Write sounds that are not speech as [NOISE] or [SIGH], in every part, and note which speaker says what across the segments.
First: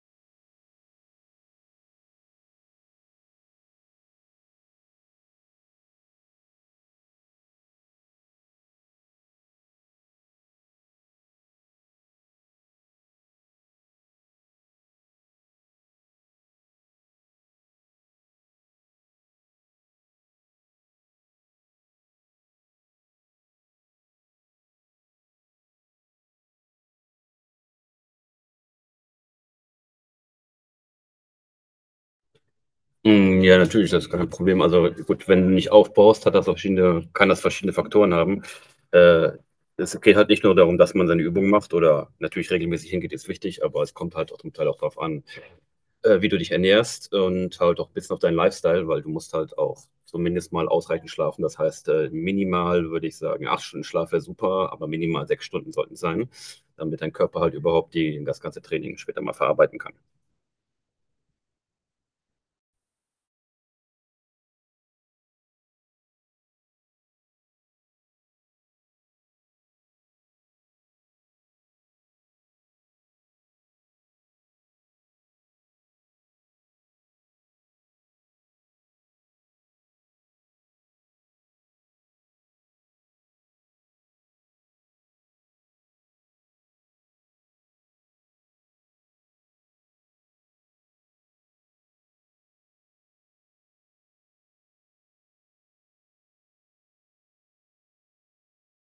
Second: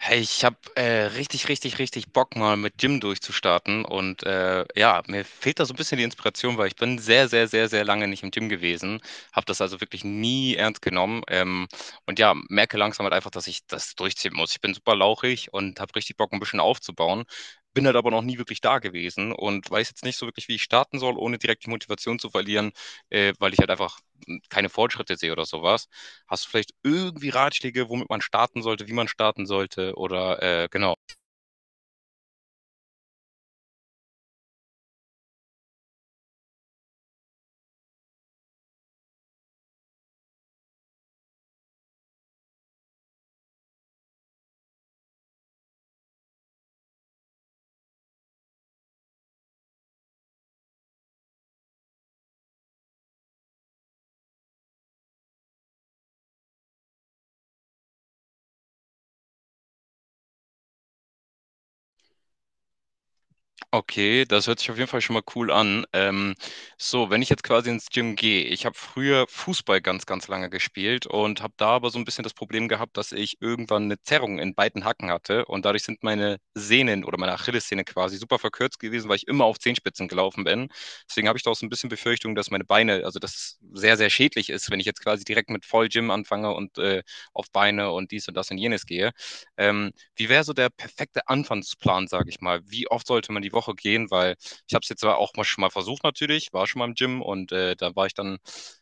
Speaker 1: Hey, ich habe richtig, richtig, richtig Bock, mal mit Gym durchzustarten. Und ja, mir fehlt da so ein bisschen die Inspiration, weil ich bin sehr, sehr, sehr, sehr lange nicht im Gym gewesen. Habe das also wirklich nie ernst genommen. Und ja, merke langsam halt einfach, dass ich das durchziehen muss. Ich bin super lauchig und habe richtig Bock, ein bisschen aufzubauen. Bin halt aber noch nie wirklich da gewesen und weiß jetzt nicht so wirklich, wie ich starten soll, ohne direkt die Motivation zu verlieren, weil ich halt einfach keine Fortschritte sehe oder sowas. Hast du vielleicht irgendwie Ratschläge, womit man starten sollte, wie man starten sollte? Oder genau.
Speaker 2: Hm, ja, natürlich, das ist kein Problem. Also, gut, wenn du nicht aufbaust, hat das verschiedene kann das verschiedene Faktoren haben. Äh, Es geht halt nicht nur darum, dass man seine Übungen macht oder natürlich regelmäßig hingeht, ist wichtig, aber es kommt halt auch zum Teil auch drauf an, wie du dich ernährst und halt auch 'n bisschen auf deinen Lifestyle, weil du musst halt auch zumindest mal ausreichend schlafen. Das heißt, minimal würde ich sagen, 8 Stunden Schlaf wäre super, aber minimal 6 Stunden sollten es sein, damit dein Körper halt überhaupt die das ganze Training später mal verarbeiten kann.
Speaker 1: Okay, das hört sich auf jeden Fall schon mal cool an. So, wenn ich jetzt quasi ins Gym gehe, ich habe früher Fußball ganz, ganz lange gespielt und habe da aber so ein bisschen das Problem gehabt, dass ich irgendwann eine Zerrung in beiden Hacken hatte und dadurch sind meine Sehnen oder meine Achillessehne quasi super verkürzt gewesen, weil ich immer auf Zehenspitzen gelaufen bin. Deswegen habe ich da auch so ein bisschen Befürchtung, dass meine Beine, also dass es sehr, sehr schädlich ist, wenn ich jetzt quasi direkt mit Vollgym anfange und auf Beine und dies und das und jenes gehe. Ähm, Wie wäre so der perfekte Anfangsplan, sage ich mal? Wie oft sollte man die Woche gehen? Weil ich habe es jetzt zwar auch mal schon mal versucht natürlich, war schon mal im Gym und da war ich dann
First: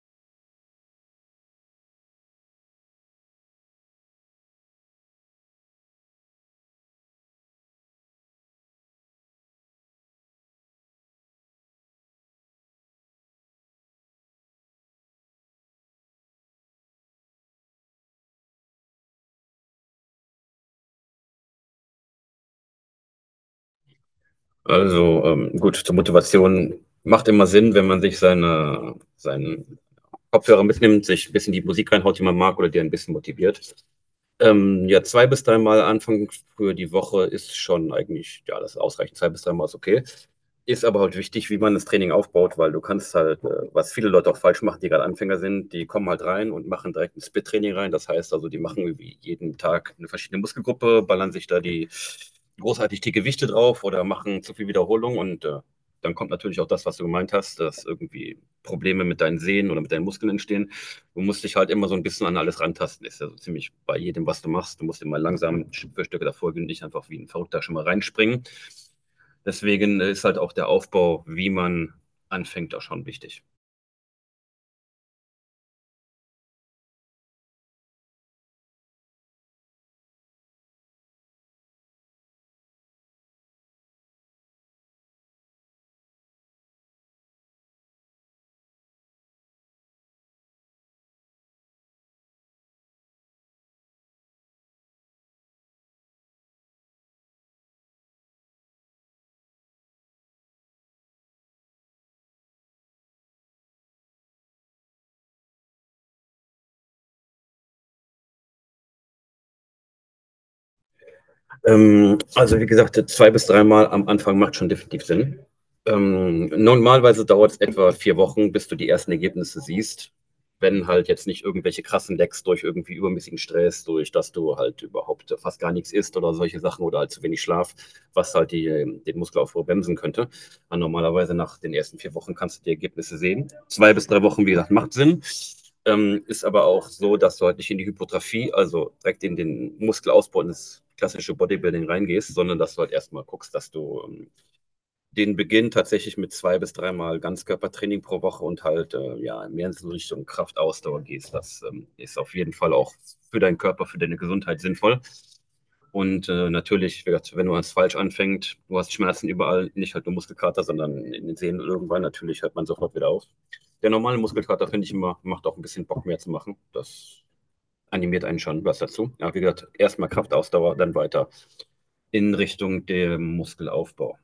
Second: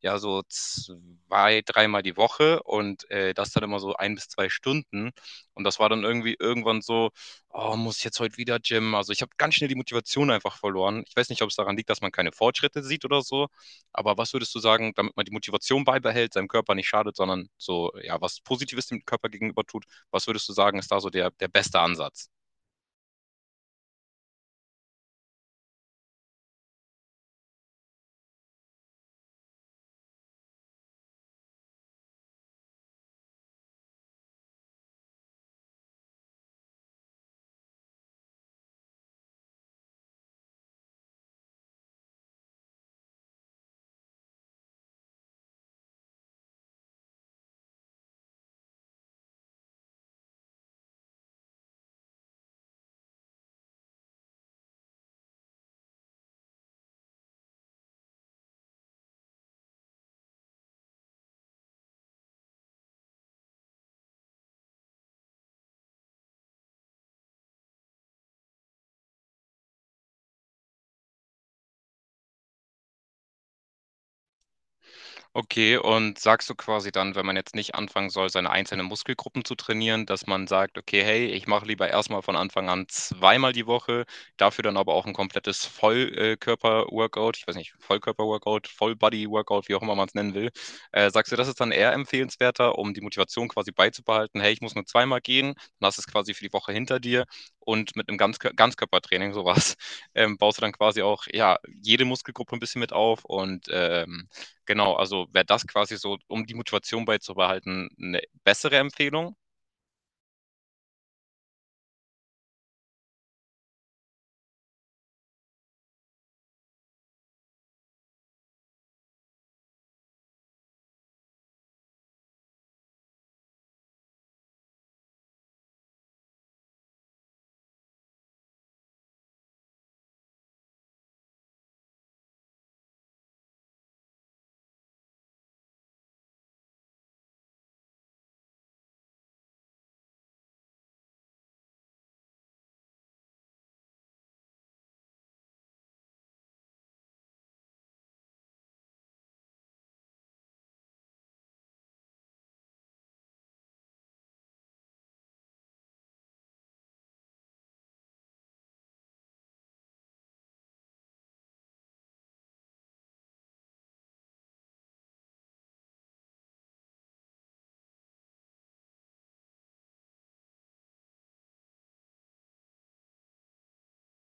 Speaker 1: ja so zwei, dreimal die Woche und das dann immer so ein bis zwei Stunden. Und das war dann irgendwie irgendwann so, oh, muss ich jetzt heute wieder Gym? Also ich habe ganz schnell die Motivation einfach verloren. Ich weiß nicht, ob es daran liegt, dass man keine Fortschritte sieht oder so. Aber was würdest du sagen, damit man die Motivation beibehält, seinem Körper nicht schadet, sondern so, ja, was Positives dem Körper gegenüber tut? Was würdest du sagen, ist da so der beste Ansatz?
Speaker 2: Also, gut, zur Motivation macht immer Sinn, wenn man sich seinen Kopfhörer mitnimmt, sich ein bisschen die Musik reinhaut, die man mag oder die ein bisschen motiviert. Ja, zwei bis dreimal Anfang für die Woche ist schon eigentlich, ja, das ist ausreichend. Zwei bis dreimal ist okay. Ist aber halt wichtig, wie man das Training aufbaut, weil du kannst halt, was viele Leute auch falsch machen, die gerade Anfänger sind, die kommen halt rein und machen direkt ein Split-Training rein. Das heißt also, die machen irgendwie jeden Tag eine verschiedene Muskelgruppe, ballern sich da die großartig die Gewichte drauf oder machen zu viel Wiederholung und dann kommt natürlich auch das, was du gemeint hast, dass irgendwie Probleme mit deinen Sehnen oder mit deinen Muskeln entstehen. Du musst dich halt immer so ein bisschen an alles rantasten. Ist ja so ziemlich bei jedem, was du machst. Du musst immer langsam Stück für Stück davor gehen, nicht einfach wie ein Verrückter schon mal reinspringen. Deswegen ist halt auch der Aufbau, wie man anfängt, auch schon wichtig.
Speaker 1: Okay, und sagst du quasi dann, wenn man jetzt nicht anfangen soll, seine einzelnen Muskelgruppen zu trainieren, dass man sagt, okay, hey, ich mache lieber erstmal von Anfang an zweimal die Woche, dafür dann aber auch ein komplettes Vollkörper-Workout, ich weiß nicht, Vollkörper-Workout, Vollbody-Workout, wie auch immer man es nennen will. Sagst du, das ist dann eher empfehlenswerter, um die Motivation quasi beizubehalten, hey, ich muss nur zweimal gehen, dann hast du es quasi für die Woche hinter dir und mit einem Ganzkörpertraining, sowas, [LAUGHS] baust du dann quasi auch, ja, jede Muskelgruppe ein bisschen mit auf und genau, also wäre das quasi so, um die Motivation beizubehalten, eine bessere Empfehlung.
Speaker 2: Also wie gesagt, zwei bis dreimal am Anfang macht schon definitiv Sinn. Normalerweise dauert es etwa 4 Wochen, bis du die ersten Ergebnisse siehst, wenn halt jetzt nicht irgendwelche krassen Lecks durch irgendwie übermäßigen Stress, durch dass du halt überhaupt fast gar nichts isst oder solche Sachen oder halt zu wenig Schlaf, was halt den Muskelaufbau bremsen könnte. Aber normalerweise nach den ersten 4 Wochen kannst du die Ergebnisse sehen. Zwei bis drei Wochen, wie gesagt, macht Sinn. Ist aber auch so, dass du halt nicht in die Hypertrophie also direkt in den Muskelausbau ins klassische Bodybuilding reingehst, sondern dass du halt erstmal guckst, dass du den Beginn tatsächlich mit zwei bis dreimal Ganzkörpertraining pro Woche und halt ja mehr in so Richtung Kraftausdauer gehst. Das ist auf jeden Fall auch für deinen Körper, für deine Gesundheit sinnvoll. Und natürlich, wie gesagt, wenn du als falsch anfängst, du hast Schmerzen überall, nicht halt nur Muskelkater, sondern in den Sehnen irgendwann, natürlich hört man sofort wieder auf. Der normale Muskelkater, finde ich immer, macht auch ein bisschen Bock mehr zu machen. Das animiert einen schon was dazu. Ja, wie gesagt, erstmal Kraftausdauer, dann weiter in Richtung dem Muskelaufbau.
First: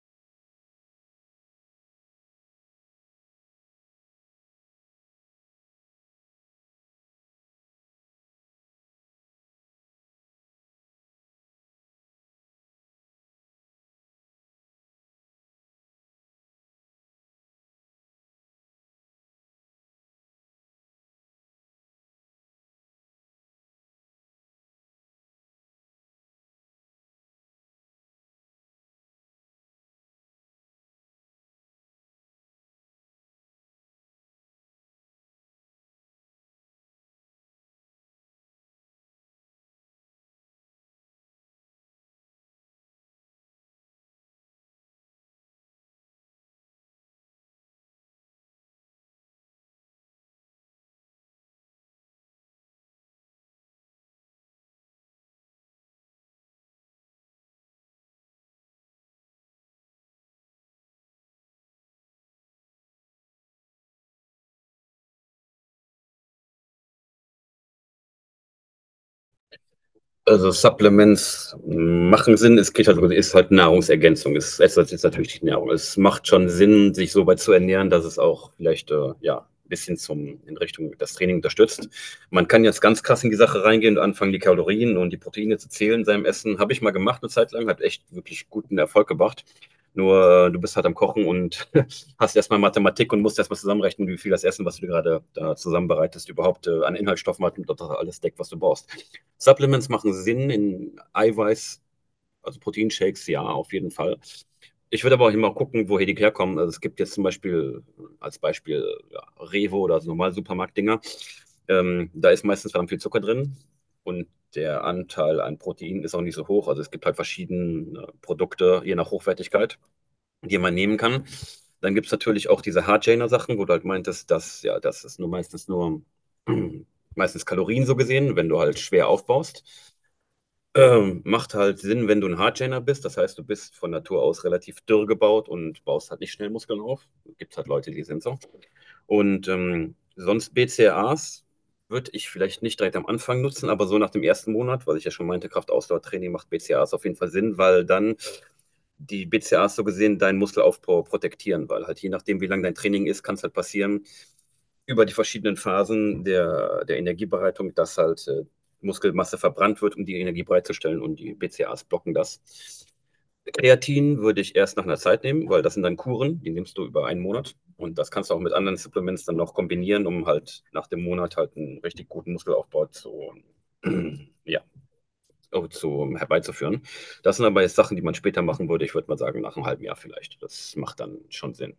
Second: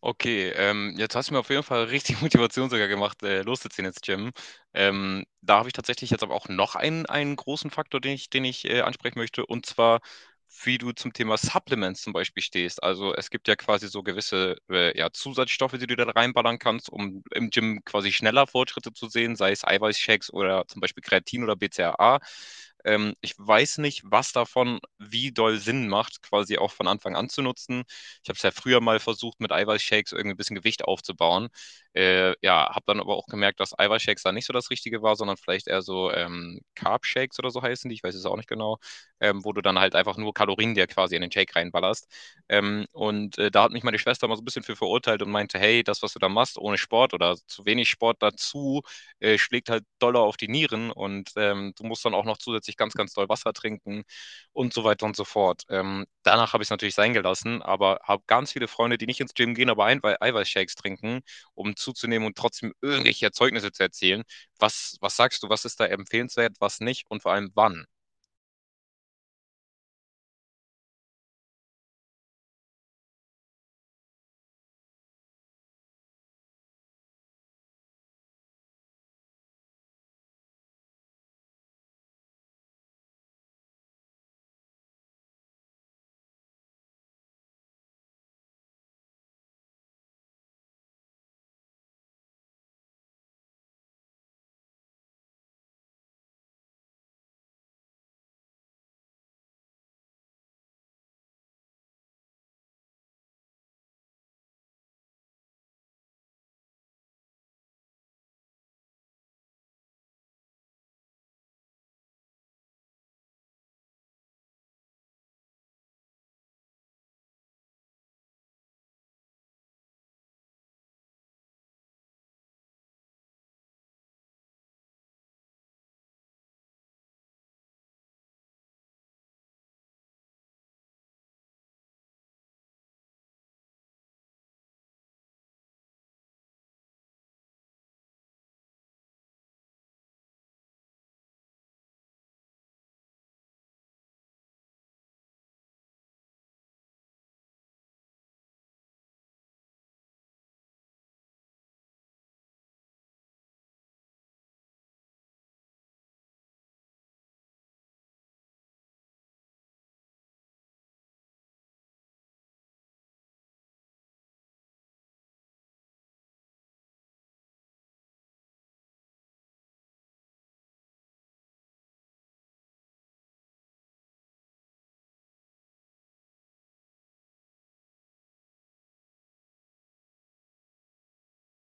Speaker 1: Okay, jetzt hast du mir auf jeden Fall richtig [LAUGHS] Motivation sogar gemacht, loszuziehen ins Gym. Da habe ich tatsächlich jetzt aber auch noch einen großen Faktor, den ich ansprechen möchte, und zwar, wie du zum Thema Supplements zum Beispiel stehst. Also es gibt ja quasi so gewisse ja, Zusatzstoffe, die du da reinballern kannst, um im Gym quasi schneller Fortschritte zu sehen, sei es Eiweißshakes oder zum Beispiel Kreatin oder BCAA. Ich weiß nicht, was davon wie doll Sinn macht, quasi auch von Anfang an zu nutzen. Ich habe es ja früher mal versucht, mit Eiweißshakes irgendwie ein bisschen Gewicht aufzubauen. Ja, habe dann aber auch gemerkt, dass Eiweißshakes da nicht so das Richtige war, sondern vielleicht eher so Carb-Shakes oder so heißen die, ich weiß es auch nicht genau, wo du dann halt einfach nur Kalorien dir quasi in den Shake reinballerst. Da hat mich meine Schwester mal so ein bisschen für verurteilt und meinte, hey, das, was du da machst, ohne Sport oder zu wenig Sport dazu, schlägt halt doller auf die Nieren und du musst dann auch noch zusätzlich ganz, ganz doll Wasser trinken und so weiter und so fort. Danach habe ich es natürlich sein gelassen, aber habe ganz viele Freunde, die nicht ins Gym gehen, aber ein Eiweißshakes trinken, um zuzunehmen und trotzdem irgendwelche Erzeugnisse zu erzielen. Was sagst du, was ist da empfehlenswert, was nicht und vor allem wann?
Speaker 2: Also Supplements machen Sinn. Es geht halt, ist halt Nahrungsergänzung. Ist natürlich die Nahrung. Es macht schon Sinn, sich so weit zu ernähren, dass es auch vielleicht ja ein bisschen zum in Richtung das Training unterstützt. Man kann jetzt ganz krass in die Sache reingehen und anfangen, die Kalorien und die Proteine zu zählen in seinem Essen. Habe ich mal gemacht eine Zeit lang, hat echt wirklich guten Erfolg gebracht. Nur du bist halt am Kochen und [LAUGHS] hast erstmal Mathematik und musst erstmal zusammenrechnen, wie viel das Essen, was du dir gerade da zusammenbereitest, überhaupt an Inhaltsstoffen hat und ob das alles deckt, was du brauchst. Supplements machen Sinn in Eiweiß, also Proteinshakes, ja, auf jeden Fall. Ich würde aber auch immer gucken, woher die herkommen. Also es gibt jetzt zum Beispiel als Beispiel ja, Revo oder so normale Supermarktdinger. Da ist meistens verdammt viel Zucker drin und der Anteil an Protein ist auch nicht so hoch. Also es gibt halt verschiedene Produkte, je nach Hochwertigkeit, die man nehmen kann. Dann gibt es natürlich auch diese Hardgainer-Sachen, wo du halt meintest, dass ja, das ist nur meistens nur [CLEARS THROAT] meistens Kalorien so gesehen, wenn du halt schwer aufbaust. Macht halt Sinn, wenn du ein Hardgainer bist. Das heißt, du bist von Natur aus relativ dürr gebaut und baust halt nicht schnell Muskeln auf. Gibt's halt Leute, die sind so. Und, sonst BCAAs würde ich vielleicht nicht direkt am Anfang nutzen, aber so nach dem ersten Monat, was ich ja schon meinte, Kraftausdauertraining macht BCAAs auf jeden Fall Sinn, weil dann die BCAAs so gesehen deinen Muskelaufbau protektieren, weil halt je nachdem, wie lang dein Training ist, kann es halt passieren, über die verschiedenen Phasen der Energiebereitung, dass halt Muskelmasse verbrannt wird, um die Energie bereitzustellen und die BCAAs blocken das. Kreatin würde ich erst nach einer Zeit nehmen, weil das sind dann Kuren, die nimmst du über einen Monat und das kannst du auch mit anderen Supplements dann noch kombinieren, um halt nach dem Monat halt einen richtig guten Muskelaufbau zu, [CLEARS THROAT] [LAUGHS] ja, herbeizuführen. Das sind aber jetzt Sachen, die man später machen würde. Ich würde mal sagen, nach einem halben Jahr vielleicht. Das macht dann schon Sinn.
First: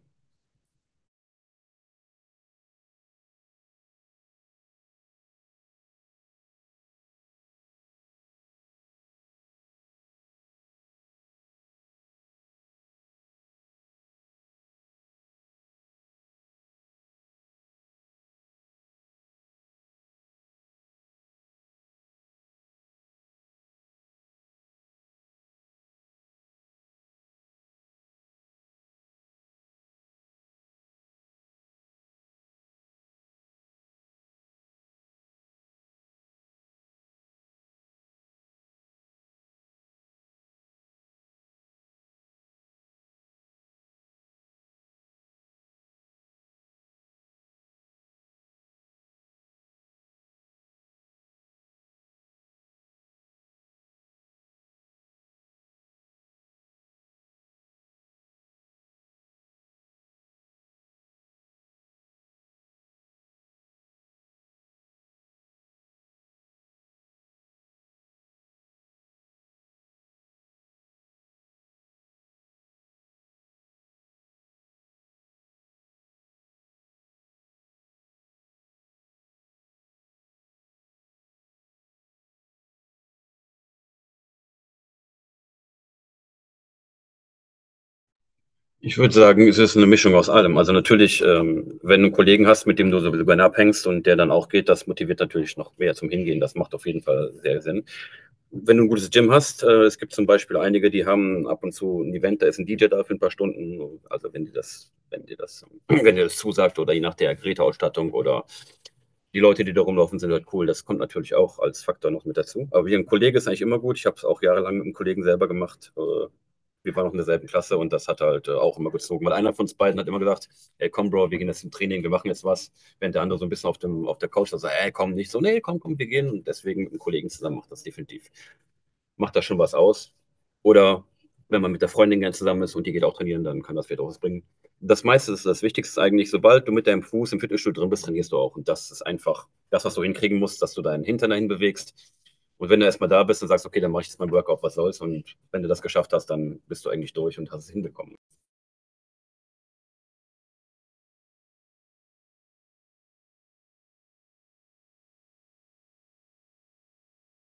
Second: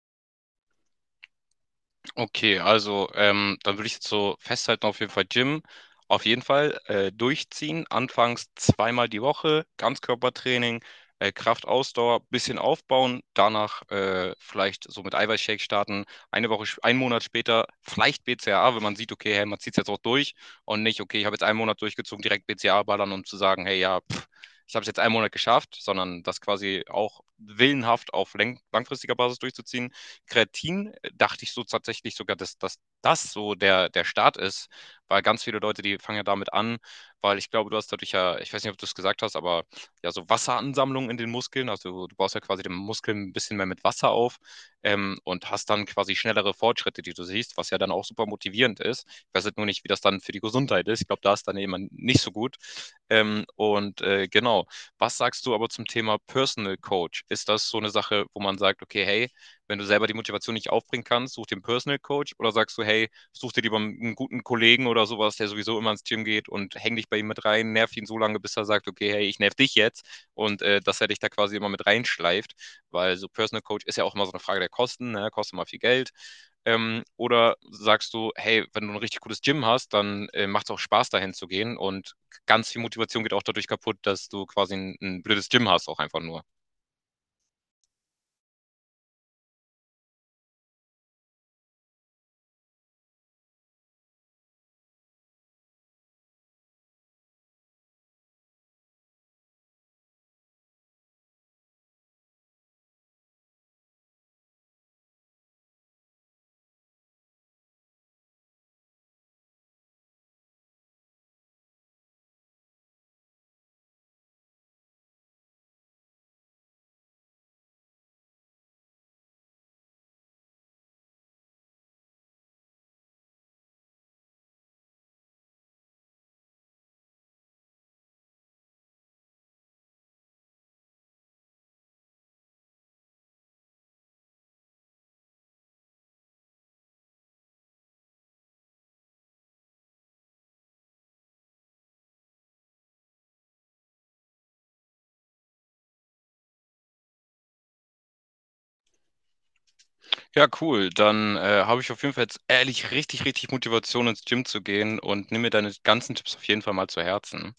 Speaker 1: Okay, also dann würde ich jetzt so festhalten, auf jeden Fall Gym, auf jeden Fall durchziehen, anfangs zweimal die Woche, Ganzkörpertraining, Kraft, Ausdauer, bisschen aufbauen, danach vielleicht so mit Eiweißshake starten, eine Woche, einen Monat später vielleicht BCAA, wenn man sieht, okay, hey, man zieht es jetzt auch durch und nicht, okay, ich habe jetzt einen Monat durchgezogen, direkt BCAA ballern, um zu sagen, hey, ja, pff, ich habe es jetzt einen Monat geschafft, sondern das quasi auch willenhaft auf langfristiger Basis durchzuziehen. Kreatin dachte ich so tatsächlich sogar, dass das so der Start ist, weil ganz viele Leute, die fangen ja damit an, weil ich glaube, du hast dadurch ja, ich weiß nicht, ob du es gesagt hast, aber ja, so Wasseransammlung in den Muskeln, also du baust ja quasi den Muskel ein bisschen mehr mit Wasser auf, und hast dann quasi schnellere Fortschritte, die du siehst, was ja dann auch super motivierend ist. Ich weiß jetzt nur nicht, wie das dann für die Gesundheit ist. Ich glaube, da ist dann eben nicht so gut. Genau, was sagst du aber zum Thema Personal Coach? Ist das so eine Sache, wo man sagt, okay, hey, wenn du selber die Motivation nicht aufbringen kannst, such dir einen Personal Coach oder sagst du, hey, such dir lieber einen guten Kollegen oder sowas, der sowieso immer ins Gym geht und häng dich bei ihm mit rein, nerv ihn so lange, bis er sagt, okay, hey, ich nerv dich jetzt und dass er dich da quasi immer mit reinschleift, weil so Personal Coach ist ja auch immer so eine Frage der Kosten, ne? Kostet mal viel Geld. Oder sagst du, hey, wenn du ein richtig gutes Gym hast, dann macht es auch Spaß, dahin zu gehen. Und ganz viel Motivation geht auch dadurch kaputt, dass du quasi ein blödes Gym hast, auch einfach nur.
Speaker 2: Ich würde sagen, es ist eine Mischung aus allem. Also natürlich, wenn du einen Kollegen hast, mit dem du so gerne abhängst und der dann auch geht, das motiviert natürlich noch mehr zum Hingehen. Das macht auf jeden Fall sehr Sinn. Wenn du ein gutes Gym hast, es gibt zum Beispiel einige, die haben ab und zu ein Event, da ist ein DJ da für ein paar Stunden. Also wenn dir das, wenn dir das, [CLEARS THROAT] wenn dir das zusagt oder je nach der Geräteausstattung oder die Leute, die da rumlaufen, sind halt cool. Das kommt natürlich auch als Faktor noch mit dazu. Aber wie ein Kollege ist eigentlich immer gut. Ich habe es auch jahrelang mit einem Kollegen selber gemacht. Wir waren noch in derselben Klasse und das hat halt auch immer gezogen. Weil einer von uns beiden hat immer gesagt, ey, komm, Bro, wir gehen jetzt zum Training, wir machen jetzt was. Während der andere so ein bisschen auf der Couch sagt, ey, komm, nicht so, nee, komm, komm, wir gehen. Und deswegen mit einem Kollegen zusammen macht das schon was aus. Oder wenn man mit der Freundin gern zusammen ist und die geht auch trainieren, dann kann das vielleicht auch was bringen. Das meiste ist das Wichtigste eigentlich, sobald du mit deinem Fuß im Fitnessstudio drin bist, trainierst du auch. Und das ist einfach das, was du hinkriegen musst, dass du deinen Hintern dahin bewegst. Und wenn du erstmal da bist und sagst, okay, dann mache ich jetzt mein Workout, was soll's. Und wenn du das geschafft hast, dann bist du eigentlich durch und hast es hinbekommen.
Speaker 1: Ja, cool. Dann habe ich auf jeden Fall jetzt ehrlich richtig, richtig Motivation ins Gym zu gehen und nimm mir deine ganzen Tipps auf jeden Fall mal zu Herzen.